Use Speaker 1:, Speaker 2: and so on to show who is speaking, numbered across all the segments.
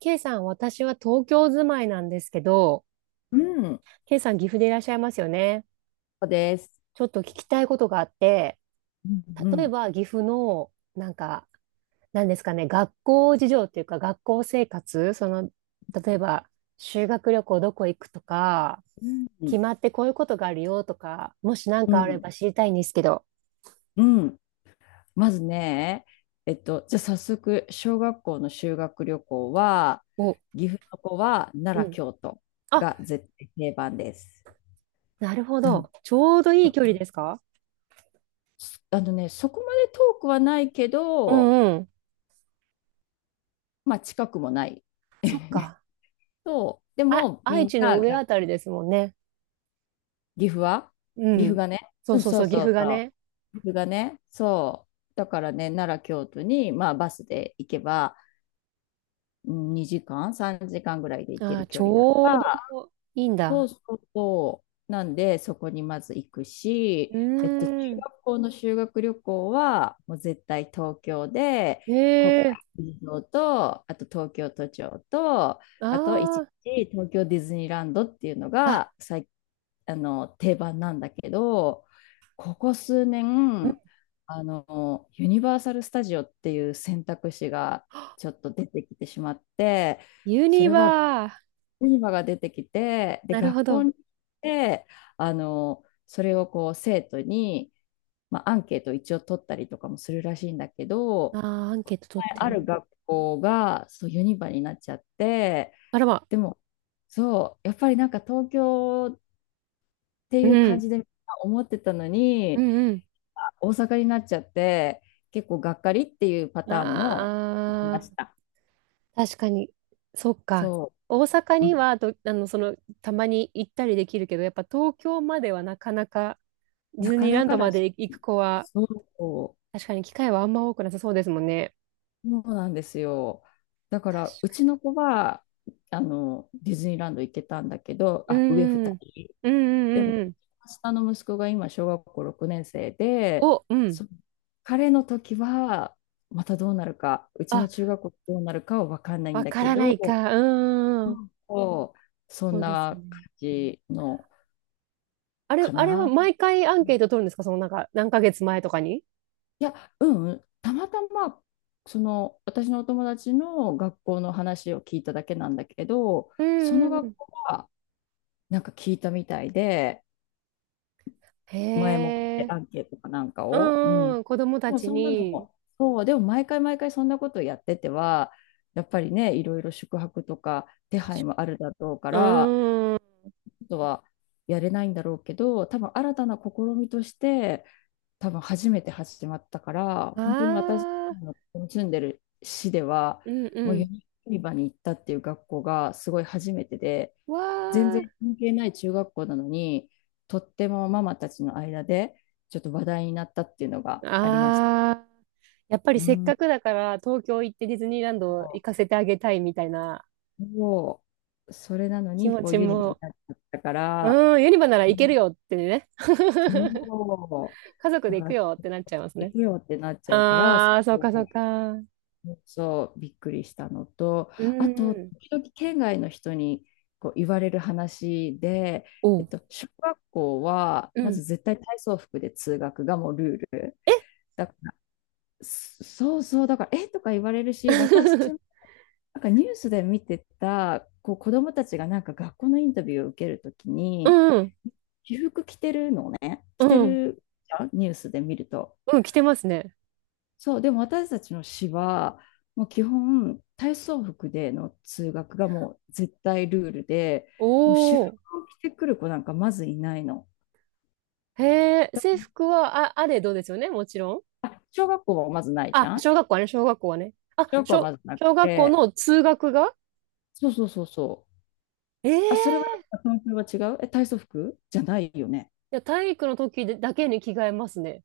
Speaker 1: K さん、私は東京住まいなんですけど、
Speaker 2: うん。
Speaker 1: K さん、岐阜でいらっしゃいますよね。
Speaker 2: そうです。
Speaker 1: ちょっと聞きたいことがあって、
Speaker 2: うん、
Speaker 1: 例え
Speaker 2: う
Speaker 1: ば岐阜の、なんか、なんですかね、学校事情っていうか、学校生活、例えば、修学旅行どこ行くとか、
Speaker 2: ん、う
Speaker 1: 決
Speaker 2: ん、
Speaker 1: まってこういうことがあるよとか、もし何
Speaker 2: う
Speaker 1: かあれ
Speaker 2: ん。
Speaker 1: ば知りたいんですけど。
Speaker 2: うんまずね、じゃあ早速、小学校の修学旅行は、
Speaker 1: お、
Speaker 2: 岐阜の子は奈
Speaker 1: う
Speaker 2: 良、
Speaker 1: ん。
Speaker 2: 京都
Speaker 1: あ、
Speaker 2: が絶対定番です。
Speaker 1: なるほ
Speaker 2: うん。
Speaker 1: ど。ちょうどいい距離ですか？
Speaker 2: そこまで遠くはないけ
Speaker 1: う
Speaker 2: ど、
Speaker 1: んうん。
Speaker 2: まあ近くもない。
Speaker 1: そっ か。
Speaker 2: そう。で
Speaker 1: あ、
Speaker 2: も、み
Speaker 1: 愛
Speaker 2: ん
Speaker 1: 知の
Speaker 2: な
Speaker 1: 上
Speaker 2: が、
Speaker 1: あたりですもんね。
Speaker 2: 岐阜は
Speaker 1: う
Speaker 2: 岐阜
Speaker 1: ん。
Speaker 2: がね、
Speaker 1: そ
Speaker 2: う
Speaker 1: う
Speaker 2: ん、
Speaker 1: そう
Speaker 2: そ
Speaker 1: そ
Speaker 2: う
Speaker 1: う、岐
Speaker 2: そ
Speaker 1: 阜
Speaker 2: う
Speaker 1: が
Speaker 2: そ
Speaker 1: ね。
Speaker 2: う。岐阜がね、そう。だからね、奈良、京都に、まあバスで行けば、うん2時間、3時間ぐらいで行け
Speaker 1: ああ、
Speaker 2: る
Speaker 1: ち
Speaker 2: 距離だ
Speaker 1: ょ
Speaker 2: か
Speaker 1: うど
Speaker 2: ら、
Speaker 1: いいん
Speaker 2: そう
Speaker 1: だ。
Speaker 2: そうそう、なんでそこにまず行くし、
Speaker 1: う
Speaker 2: 中
Speaker 1: ーん。
Speaker 2: 学校の修学旅行は、もう絶対東京で、
Speaker 1: へ
Speaker 2: 国会
Speaker 1: え。
Speaker 2: 議事堂と、あと東京都庁と、あと一
Speaker 1: あ
Speaker 2: 日東京ディズニーランドっていうの
Speaker 1: あ。
Speaker 2: が
Speaker 1: あ、
Speaker 2: 定番なんだけど、ここ数
Speaker 1: うん。
Speaker 2: 年、ユニバーサル・スタジオっていう選択肢がちょっと出てきてしまって、
Speaker 1: ユ
Speaker 2: そ
Speaker 1: ニ
Speaker 2: れは
Speaker 1: バー。
Speaker 2: ユニバが出てきて、で、
Speaker 1: なるほ
Speaker 2: 学
Speaker 1: ど。
Speaker 2: 校
Speaker 1: あ
Speaker 2: に行って、それをこう生徒に、まあ、アンケートを一応取ったりとかもするらしいんだけ
Speaker 1: あ、
Speaker 2: ど、
Speaker 1: アンケート取
Speaker 2: 前
Speaker 1: って
Speaker 2: あ
Speaker 1: ね。
Speaker 2: る学校がそうユニバになっちゃって、
Speaker 1: あらま。
Speaker 2: でも、そう、やっぱりなんか東京って
Speaker 1: う
Speaker 2: いう感
Speaker 1: ん。
Speaker 2: じでみんな思ってたの
Speaker 1: う
Speaker 2: に、
Speaker 1: んうん。
Speaker 2: 大阪になっちゃって、結構がっかりっていうパターンもいまし
Speaker 1: あ
Speaker 2: た。
Speaker 1: あ、確かに。そっか。
Speaker 2: そ
Speaker 1: 大阪
Speaker 2: う、う
Speaker 1: に
Speaker 2: ん、
Speaker 1: はどあの、その、たまに行ったりできるけど、やっぱ東京まではなかなか、ディ
Speaker 2: な
Speaker 1: ズ
Speaker 2: か
Speaker 1: ニー
Speaker 2: な
Speaker 1: ラン
Speaker 2: か
Speaker 1: ド
Speaker 2: だ
Speaker 1: ま
Speaker 2: し、
Speaker 1: で行く子は、
Speaker 2: そう。
Speaker 1: 確かに機会はあんま多くなさそうですもんね。
Speaker 2: そうなんですよ。だから、うちの子は、ディズニーランド行ってたんだけど、
Speaker 1: う
Speaker 2: あ、上
Speaker 1: ん
Speaker 2: 二
Speaker 1: うん。
Speaker 2: 人。
Speaker 1: うんう
Speaker 2: で
Speaker 1: んうんう
Speaker 2: も、
Speaker 1: ん。
Speaker 2: 下の息子が今、小学校6年生で、
Speaker 1: お、うん。
Speaker 2: そ彼の時は、またどうなるか、うち
Speaker 1: あ、
Speaker 2: の中学校どうなるかは分かんないん
Speaker 1: わ
Speaker 2: だ
Speaker 1: か
Speaker 2: け
Speaker 1: らな
Speaker 2: ど、
Speaker 1: いか。うん
Speaker 2: う
Speaker 1: うん。
Speaker 2: んこうそ
Speaker 1: そ
Speaker 2: ん
Speaker 1: うです
Speaker 2: な感
Speaker 1: ね。
Speaker 2: じの
Speaker 1: あれ、
Speaker 2: か
Speaker 1: あれは
Speaker 2: な。
Speaker 1: 毎回アンケート取るんですか？そのなんか、何ヶ月前とかに。
Speaker 2: いや、うん、たまたま、その、私のお友達の学校の話を聞いただけなんだけど、
Speaker 1: う
Speaker 2: そ
Speaker 1: ん
Speaker 2: の
Speaker 1: うんう
Speaker 2: 学
Speaker 1: ん。
Speaker 2: 校はなんか聞いたみたいで、前もっ
Speaker 1: へ
Speaker 2: て
Speaker 1: え。
Speaker 2: アンケートかなんか
Speaker 1: う
Speaker 2: を。う
Speaker 1: ん
Speaker 2: ん。
Speaker 1: うん。子供たちに。
Speaker 2: もうそう、でも毎回毎回そんなことやってては、やっぱりね、いろいろ宿泊とか手
Speaker 1: 確
Speaker 2: 配
Speaker 1: か
Speaker 2: もあるだろうか
Speaker 1: う
Speaker 2: ら、あ
Speaker 1: ん。あ
Speaker 2: とはやれないんだろうけど、多分新たな試みとして、多分初めて始まったから、本当に私
Speaker 1: あ。
Speaker 2: の住んでる市では、
Speaker 1: うんう
Speaker 2: もうユ
Speaker 1: ん。
Speaker 2: ニバに行ったっていう学校がすごい初めてで、全
Speaker 1: わ
Speaker 2: 然関係ない中学校なのに、とってもママたちの間でちょっと話題になったっていうのがありました。
Speaker 1: あ。ああ。やっぱり
Speaker 2: う
Speaker 1: せっか
Speaker 2: ん。
Speaker 1: くだから東京行ってディズニーランド
Speaker 2: そ
Speaker 1: 行かせてあげたいみたいな
Speaker 2: うそう、それなの
Speaker 1: 気
Speaker 2: に
Speaker 1: 持
Speaker 2: こう
Speaker 1: ち
Speaker 2: ユニバに
Speaker 1: も。
Speaker 2: なっちゃったから、
Speaker 1: うん。ユニバなら
Speaker 2: う
Speaker 1: 行ける
Speaker 2: ん
Speaker 1: よってね。
Speaker 2: そ
Speaker 1: 家
Speaker 2: う、
Speaker 1: 族
Speaker 2: だ
Speaker 1: で
Speaker 2: か
Speaker 1: 行く
Speaker 2: ら
Speaker 1: よってなっちゃいます
Speaker 2: 行
Speaker 1: ね。
Speaker 2: くよってなっちゃうから、そ
Speaker 1: ああ、そ
Speaker 2: う
Speaker 1: うかそうか。うん
Speaker 2: そう、びっくりしたのと、
Speaker 1: う
Speaker 2: あと、
Speaker 1: ん。
Speaker 2: 時々県外の人にこう言われる話で、
Speaker 1: おう。
Speaker 2: 小学校は
Speaker 1: う
Speaker 2: ま
Speaker 1: ん。
Speaker 2: ず絶対体操服で通学がもうルール。
Speaker 1: え。
Speaker 2: だかそうそう、だから、えとか言われるし、私、なん かニュースで見てた、こう子供たちがなんか学校のインタビューを受けるとき
Speaker 1: う
Speaker 2: に、
Speaker 1: ん
Speaker 2: 私服着てるのね、
Speaker 1: う
Speaker 2: 着て
Speaker 1: んうん。
Speaker 2: るじゃんニュースで見ると。
Speaker 1: うん、着てますね。
Speaker 2: そう、でも私たちの市は、もう基本、体操服での通学がもう絶対ルールで、
Speaker 1: お
Speaker 2: もう私服
Speaker 1: お。
Speaker 2: を着てくる子なんかまずいないの。
Speaker 1: へえ、制服は、あ、あれどうですよね、もちろん。
Speaker 2: あ、小学校はまずないじ
Speaker 1: あ、
Speaker 2: ゃん
Speaker 1: 小学校はね、小学校はね。
Speaker 2: 小学校はまずなく
Speaker 1: 小学校
Speaker 2: て、
Speaker 1: の通学が。
Speaker 2: そうそうそうそう。
Speaker 1: え
Speaker 2: あ、それは
Speaker 1: えー。
Speaker 2: 東京は違うえ、体操服じゃないよね。
Speaker 1: いや、体育の時だけに着替えますね。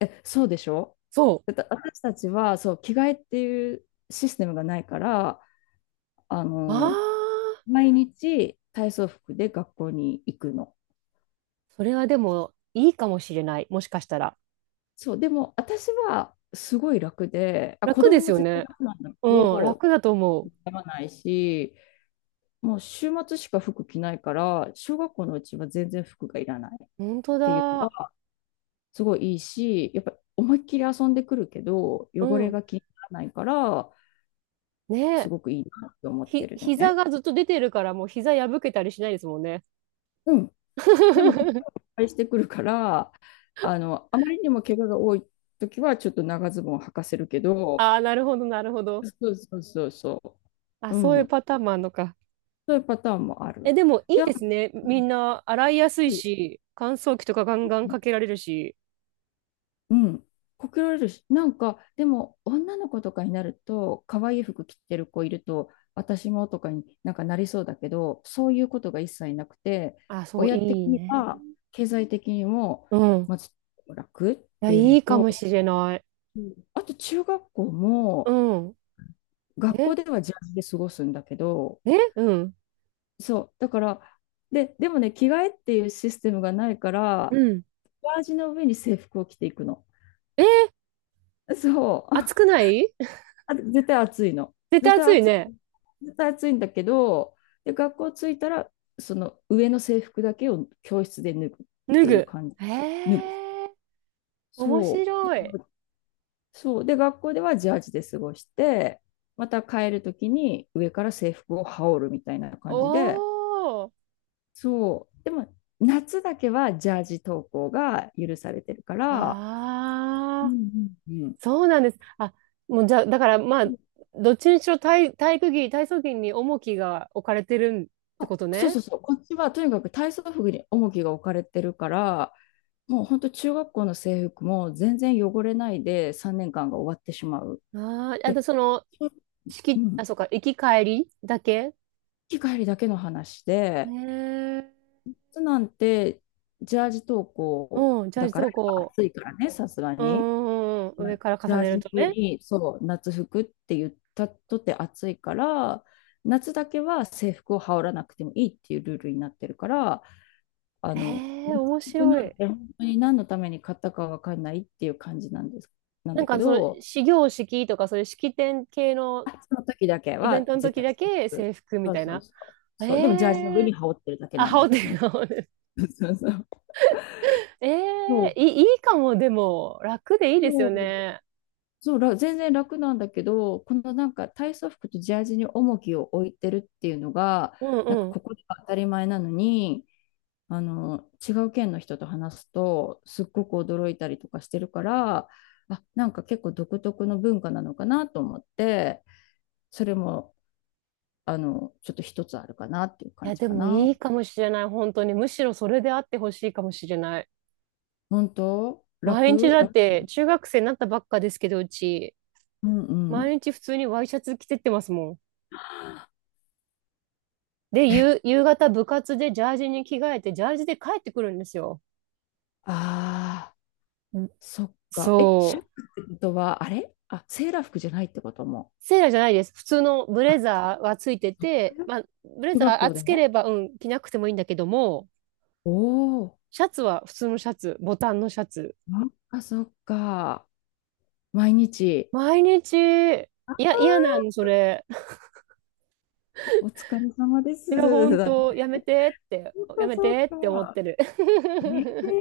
Speaker 2: え、そうでしょ
Speaker 1: そ
Speaker 2: だって私たちは、そう、着替えっていうシステムがないから、あ
Speaker 1: う。
Speaker 2: の、
Speaker 1: ああ、
Speaker 2: 毎日体操服で学校に行くの。
Speaker 1: それはでもいいかもしれない。もしかしたら。
Speaker 2: そう、でも私はすごい楽で、あ、子
Speaker 1: 楽で
Speaker 2: 供
Speaker 1: す
Speaker 2: も
Speaker 1: よ
Speaker 2: 絶対
Speaker 1: ね。
Speaker 2: 楽なんだけ
Speaker 1: うん、
Speaker 2: ど、
Speaker 1: 楽だと思う。
Speaker 2: 痛まないし、もう週末しか服着ないから、小学校のうちは全然服がいらないっ
Speaker 1: 本当
Speaker 2: ていうの
Speaker 1: だ。
Speaker 2: が、すごいいいし、やっぱ思いっきり遊んでくるけど、
Speaker 1: う
Speaker 2: 汚れ
Speaker 1: ん。
Speaker 2: が気にならないから、
Speaker 1: ね
Speaker 2: す
Speaker 1: え。
Speaker 2: ごくいいなって思ってるのね。
Speaker 1: 膝がずっと出てるから、もう膝破けたりしないですもんね。
Speaker 2: うん。でも、結構 いっぱいしてくるから、あまりにも怪我が多い時は、ちょっと長ズボンを履かせるけど、
Speaker 1: ああ、なるほど、なるほど。
Speaker 2: そうそうそうそ
Speaker 1: あ、
Speaker 2: う。う
Speaker 1: そういう
Speaker 2: ん。
Speaker 1: パターンもあるのか。
Speaker 2: そういうパターンもあ
Speaker 1: え、
Speaker 2: る。
Speaker 1: でもい
Speaker 2: で、
Speaker 1: い
Speaker 2: あ
Speaker 1: で
Speaker 2: と
Speaker 1: すね。
Speaker 2: う
Speaker 1: みんな洗いやすいし、乾燥機とかガンガンかけ
Speaker 2: ん
Speaker 1: られるし。
Speaker 2: うん、こけられるし、なんか、でも、女の子とかになると、可愛い服着てる子いると、私もとかになんかなりそうだけど、そういうことが一切なくて、
Speaker 1: あ、そう、い
Speaker 2: 親的
Speaker 1: い
Speaker 2: に
Speaker 1: ね。
Speaker 2: は、経済的にも、
Speaker 1: うん。
Speaker 2: ま
Speaker 1: い
Speaker 2: ず楽っ
Speaker 1: や、
Speaker 2: ていう
Speaker 1: い
Speaker 2: の
Speaker 1: いかもし
Speaker 2: と、
Speaker 1: れない。
Speaker 2: あと中学校
Speaker 1: う
Speaker 2: も、
Speaker 1: ん。
Speaker 2: 学校
Speaker 1: え、
Speaker 2: ではジャージで過ごすんだけど、
Speaker 1: え、うん。
Speaker 2: そう、だから、でもね、着替えっていうシステムがないか
Speaker 1: う
Speaker 2: ら、
Speaker 1: ん。
Speaker 2: ジャージの上に制服を着ていくの。
Speaker 1: えー、
Speaker 2: そう。
Speaker 1: 暑くない？
Speaker 2: あ絶対暑いの。
Speaker 1: 絶
Speaker 2: 絶
Speaker 1: 対
Speaker 2: 対
Speaker 1: 暑い
Speaker 2: 暑い。
Speaker 1: ね。
Speaker 2: 絶対暑いんだけど、で、学校着いたら、その上の制服だけを教室で脱ぐっ
Speaker 1: 脱
Speaker 2: ていう
Speaker 1: ぐ。
Speaker 2: 感じ。
Speaker 1: へ
Speaker 2: 脱ぐ。
Speaker 1: え。面
Speaker 2: そ
Speaker 1: 白
Speaker 2: う。
Speaker 1: い。
Speaker 2: そう。で、学校ではジャージで過ごして、また帰るときに上から制服を羽織るみたいな
Speaker 1: お
Speaker 2: 感じで、
Speaker 1: ー。
Speaker 2: そう。でも、夏だけはジャージ登校が許されてるから、
Speaker 1: あ
Speaker 2: う
Speaker 1: あ。
Speaker 2: んうんう
Speaker 1: そうなんです。あ、もうじゃあ、だからまあ、
Speaker 2: ん。
Speaker 1: どっちにしろ体育着、体操着に重きが置かれてるって
Speaker 2: あ、
Speaker 1: こと
Speaker 2: そう
Speaker 1: ね。
Speaker 2: そうそう。こっちはとにかく体操服に重きが置かれてるから、もう本当中学校の制服も全然汚れないで3年間が終わってしまう。
Speaker 1: ああ、あと
Speaker 2: で、
Speaker 1: その、
Speaker 2: うん、
Speaker 1: あ、そうか、行き帰りだけ
Speaker 2: 行き帰りだけの話
Speaker 1: ね。
Speaker 2: で、
Speaker 1: え。
Speaker 2: 夏なんてジャージ登校
Speaker 1: うん、じゃ
Speaker 2: だ
Speaker 1: あ、
Speaker 2: か
Speaker 1: そ
Speaker 2: ら
Speaker 1: うこ
Speaker 2: 暑いからね、さすが
Speaker 1: う、う
Speaker 2: に。
Speaker 1: んうんうん、
Speaker 2: まあ
Speaker 1: 上から
Speaker 2: ジ
Speaker 1: 重
Speaker 2: ャー
Speaker 1: ね
Speaker 2: ジ
Speaker 1: る
Speaker 2: の
Speaker 1: と
Speaker 2: 上
Speaker 1: ね。
Speaker 2: にそう夏服って言ったとて暑いから、夏だけは制服を羽織らなくてもいいっていうルールになってるから、
Speaker 1: ええ、
Speaker 2: 夏
Speaker 1: 面
Speaker 2: 服な
Speaker 1: 白
Speaker 2: ん
Speaker 1: い。
Speaker 2: て本当に何のために買ったかわかんないっていう感じなんです、なん
Speaker 1: なん
Speaker 2: だけ
Speaker 1: かその、
Speaker 2: ど、
Speaker 1: 始業式とか、そういう式典系の
Speaker 2: あ、その時だけ
Speaker 1: イベン
Speaker 2: は
Speaker 1: トの
Speaker 2: 絶
Speaker 1: 時
Speaker 2: 対
Speaker 1: だ
Speaker 2: 制
Speaker 1: け
Speaker 2: 服。
Speaker 1: 制服み
Speaker 2: そう
Speaker 1: たい
Speaker 2: そう
Speaker 1: な。
Speaker 2: そう。
Speaker 1: え
Speaker 2: そう、でもジャージの上に
Speaker 1: え、
Speaker 2: 羽織ってるだけ
Speaker 1: あ、
Speaker 2: なん
Speaker 1: 羽
Speaker 2: だ
Speaker 1: 織
Speaker 2: け
Speaker 1: っ
Speaker 2: ど
Speaker 1: て
Speaker 2: ね。
Speaker 1: る、
Speaker 2: そうそう。
Speaker 1: え
Speaker 2: そ
Speaker 1: え
Speaker 2: う、
Speaker 1: ーいい、いいかも、でも、楽でいいです
Speaker 2: そ
Speaker 1: よ
Speaker 2: う
Speaker 1: ね。
Speaker 2: そうら全然楽なんだけど、このなんか体操服とジャージに重きを置いてるっていうのが、
Speaker 1: うん
Speaker 2: なんか
Speaker 1: うん。
Speaker 2: ここでは当たり前なのに、違う県の人と話すと、すっごく驚いたりとかしてるから、あ、なんか結構独特の文化なのかなと思って、それも、ちょっと一つあるかなっていう
Speaker 1: い
Speaker 2: 感
Speaker 1: や、
Speaker 2: じ
Speaker 1: で
Speaker 2: か
Speaker 1: も
Speaker 2: な。
Speaker 1: いいかもしれない、本当に。むしろそれであってほしいかもしれない。
Speaker 2: 本当
Speaker 1: 毎日
Speaker 2: 楽
Speaker 1: だっ
Speaker 2: 楽
Speaker 1: て、中学生になったばっかですけど、うち、
Speaker 2: うんう
Speaker 1: 毎
Speaker 2: ん。
Speaker 1: 日普通にワイシャツ着てってますもん。で、
Speaker 2: え、
Speaker 1: 夕方部活でジャージに着替えて、ジャージで帰ってくるんですよ。
Speaker 2: ああ、
Speaker 1: ん。
Speaker 2: そっか。え、
Speaker 1: そ
Speaker 2: シャツ
Speaker 1: う。
Speaker 2: ってことは、あ、セーラー服じゃないってことも。
Speaker 1: セーラーじゃないです。普通のブ
Speaker 2: あ、
Speaker 1: レ
Speaker 2: そ
Speaker 1: ザーはついてて、
Speaker 2: ういう
Speaker 1: まあ、ブレ
Speaker 2: 中
Speaker 1: ザ
Speaker 2: 学
Speaker 1: ー
Speaker 2: 校で
Speaker 1: 暑け
Speaker 2: ね。
Speaker 1: れば、うん、着なくてもいいんだけども、
Speaker 2: おお、
Speaker 1: シャツは普通のシャツ、ボタンのシャツ。
Speaker 2: なんかそっか。毎日。
Speaker 1: 毎日、い
Speaker 2: あ
Speaker 1: や、嫌なんそれ。
Speaker 2: お疲れ様で
Speaker 1: いや、ほ
Speaker 2: す。
Speaker 1: ん
Speaker 2: だね
Speaker 1: と、やめてって、
Speaker 2: そっ
Speaker 1: や
Speaker 2: か
Speaker 1: め
Speaker 2: そっ
Speaker 1: てって思っ
Speaker 2: か。
Speaker 1: てる。
Speaker 2: えー、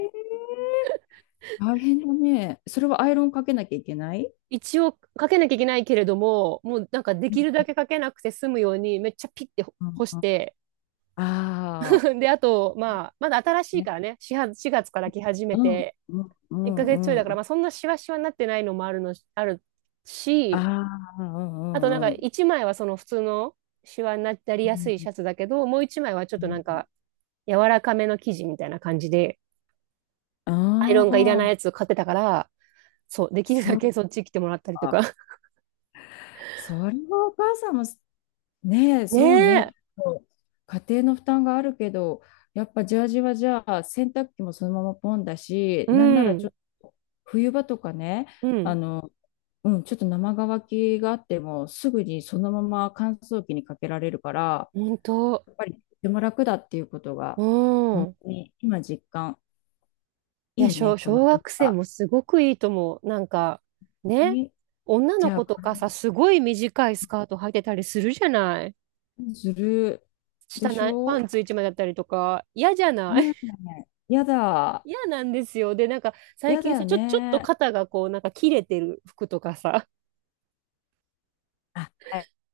Speaker 2: 大変だね。それはアイロンかけなきゃいけない
Speaker 1: 一応、かけなきゃいけないけれども、もうなんかで
Speaker 2: う
Speaker 1: きるだ
Speaker 2: ん
Speaker 1: けかけなくて済むように、めっちゃピッて
Speaker 2: うん
Speaker 1: 干し
Speaker 2: うん。
Speaker 1: て、
Speaker 2: ああ、
Speaker 1: で、あと、まあ、まだ新しいか
Speaker 2: ね。
Speaker 1: らね、4月、4月から来始
Speaker 2: う
Speaker 1: め
Speaker 2: ん
Speaker 1: て、
Speaker 2: うんう
Speaker 1: 1ヶ月ちょい
Speaker 2: ん
Speaker 1: だか
Speaker 2: う
Speaker 1: ら、ま
Speaker 2: ん。
Speaker 1: あ、そんなシワシワになってないのもあるの、ある
Speaker 2: あ
Speaker 1: し、
Speaker 2: あ、う
Speaker 1: あとなん
Speaker 2: ん
Speaker 1: か、
Speaker 2: うん
Speaker 1: 1枚はその普通のシワになり
Speaker 2: う
Speaker 1: やす
Speaker 2: ん
Speaker 1: いシャツだけど、もう1枚はちょっとなんか、柔らかめの生地みたいな感じで、アイロンがいら
Speaker 2: ああ
Speaker 1: ない
Speaker 2: ー、
Speaker 1: やつを買ってたから、そう、できる
Speaker 2: そ
Speaker 1: だけ
Speaker 2: う
Speaker 1: そっち来てもらったりとか。
Speaker 2: か。それはお母さんも、ねえ、
Speaker 1: ね
Speaker 2: そうね。ち
Speaker 1: え。
Speaker 2: ょっと家庭の負担があるけど、やっぱジャージはじゃあ、洗濯機もそのままポンだし、
Speaker 1: う
Speaker 2: なんならちょ
Speaker 1: ん。
Speaker 2: っと冬場とかね、
Speaker 1: う
Speaker 2: あ
Speaker 1: ん。
Speaker 2: の、うん、ちょっと生乾きがあっても、すぐにそのまま乾燥機にかけられるから、
Speaker 1: 本当。
Speaker 2: やっぱりとても楽だっていうことが、
Speaker 1: う
Speaker 2: 本
Speaker 1: ん。
Speaker 2: 当に今実感。
Speaker 1: いや、
Speaker 2: いいね、この
Speaker 1: 小
Speaker 2: 文
Speaker 1: 学生
Speaker 2: 化。
Speaker 1: もすごくいいと思う。なんか、ね。
Speaker 2: ね
Speaker 1: 女
Speaker 2: じ
Speaker 1: の
Speaker 2: ゃあ、
Speaker 1: 子
Speaker 2: こ
Speaker 1: とか
Speaker 2: れ
Speaker 1: さ、すごい短いスカート履いてたりするじゃない。
Speaker 2: ずるで
Speaker 1: 下
Speaker 2: し
Speaker 1: ない、パン
Speaker 2: ょ
Speaker 1: ツ一枚だったりとか、嫌じゃない？
Speaker 2: ね え。やだ。
Speaker 1: 嫌なんですよ。で、なんか、最
Speaker 2: やだ
Speaker 1: 近
Speaker 2: よ
Speaker 1: さ、ちょっと
Speaker 2: ね。
Speaker 1: 肩がこう、なんか切れてる服とかさ。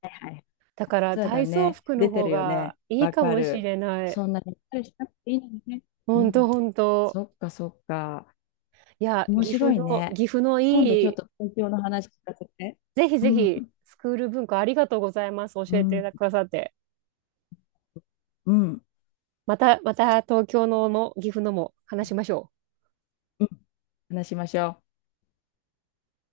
Speaker 2: はいはい。
Speaker 1: だから、
Speaker 2: そうだ
Speaker 1: 体操
Speaker 2: ね。
Speaker 1: 服の
Speaker 2: 出て
Speaker 1: 方
Speaker 2: るよ
Speaker 1: が
Speaker 2: ね。
Speaker 1: いい
Speaker 2: わ
Speaker 1: か
Speaker 2: か
Speaker 1: もし
Speaker 2: る。
Speaker 1: れない。
Speaker 2: そんなにったりしなくていいのにね。う
Speaker 1: 本
Speaker 2: ん。
Speaker 1: 当本当。
Speaker 2: そっかそっか。
Speaker 1: いや、
Speaker 2: 面
Speaker 1: 岐
Speaker 2: 白
Speaker 1: 阜
Speaker 2: い
Speaker 1: の、
Speaker 2: ね。
Speaker 1: 岐阜の
Speaker 2: 今度ちょ
Speaker 1: い
Speaker 2: っ
Speaker 1: い、
Speaker 2: と東京の話聞かせて。
Speaker 1: ぜひ
Speaker 2: う
Speaker 1: ぜひ、
Speaker 2: ん。
Speaker 1: スクール文化ありがとうございます。教
Speaker 2: う
Speaker 1: え
Speaker 2: ん。
Speaker 1: てくださって。
Speaker 2: うん。
Speaker 1: また、また東京のも岐阜のも話しましょう。
Speaker 2: うん。話しましょう。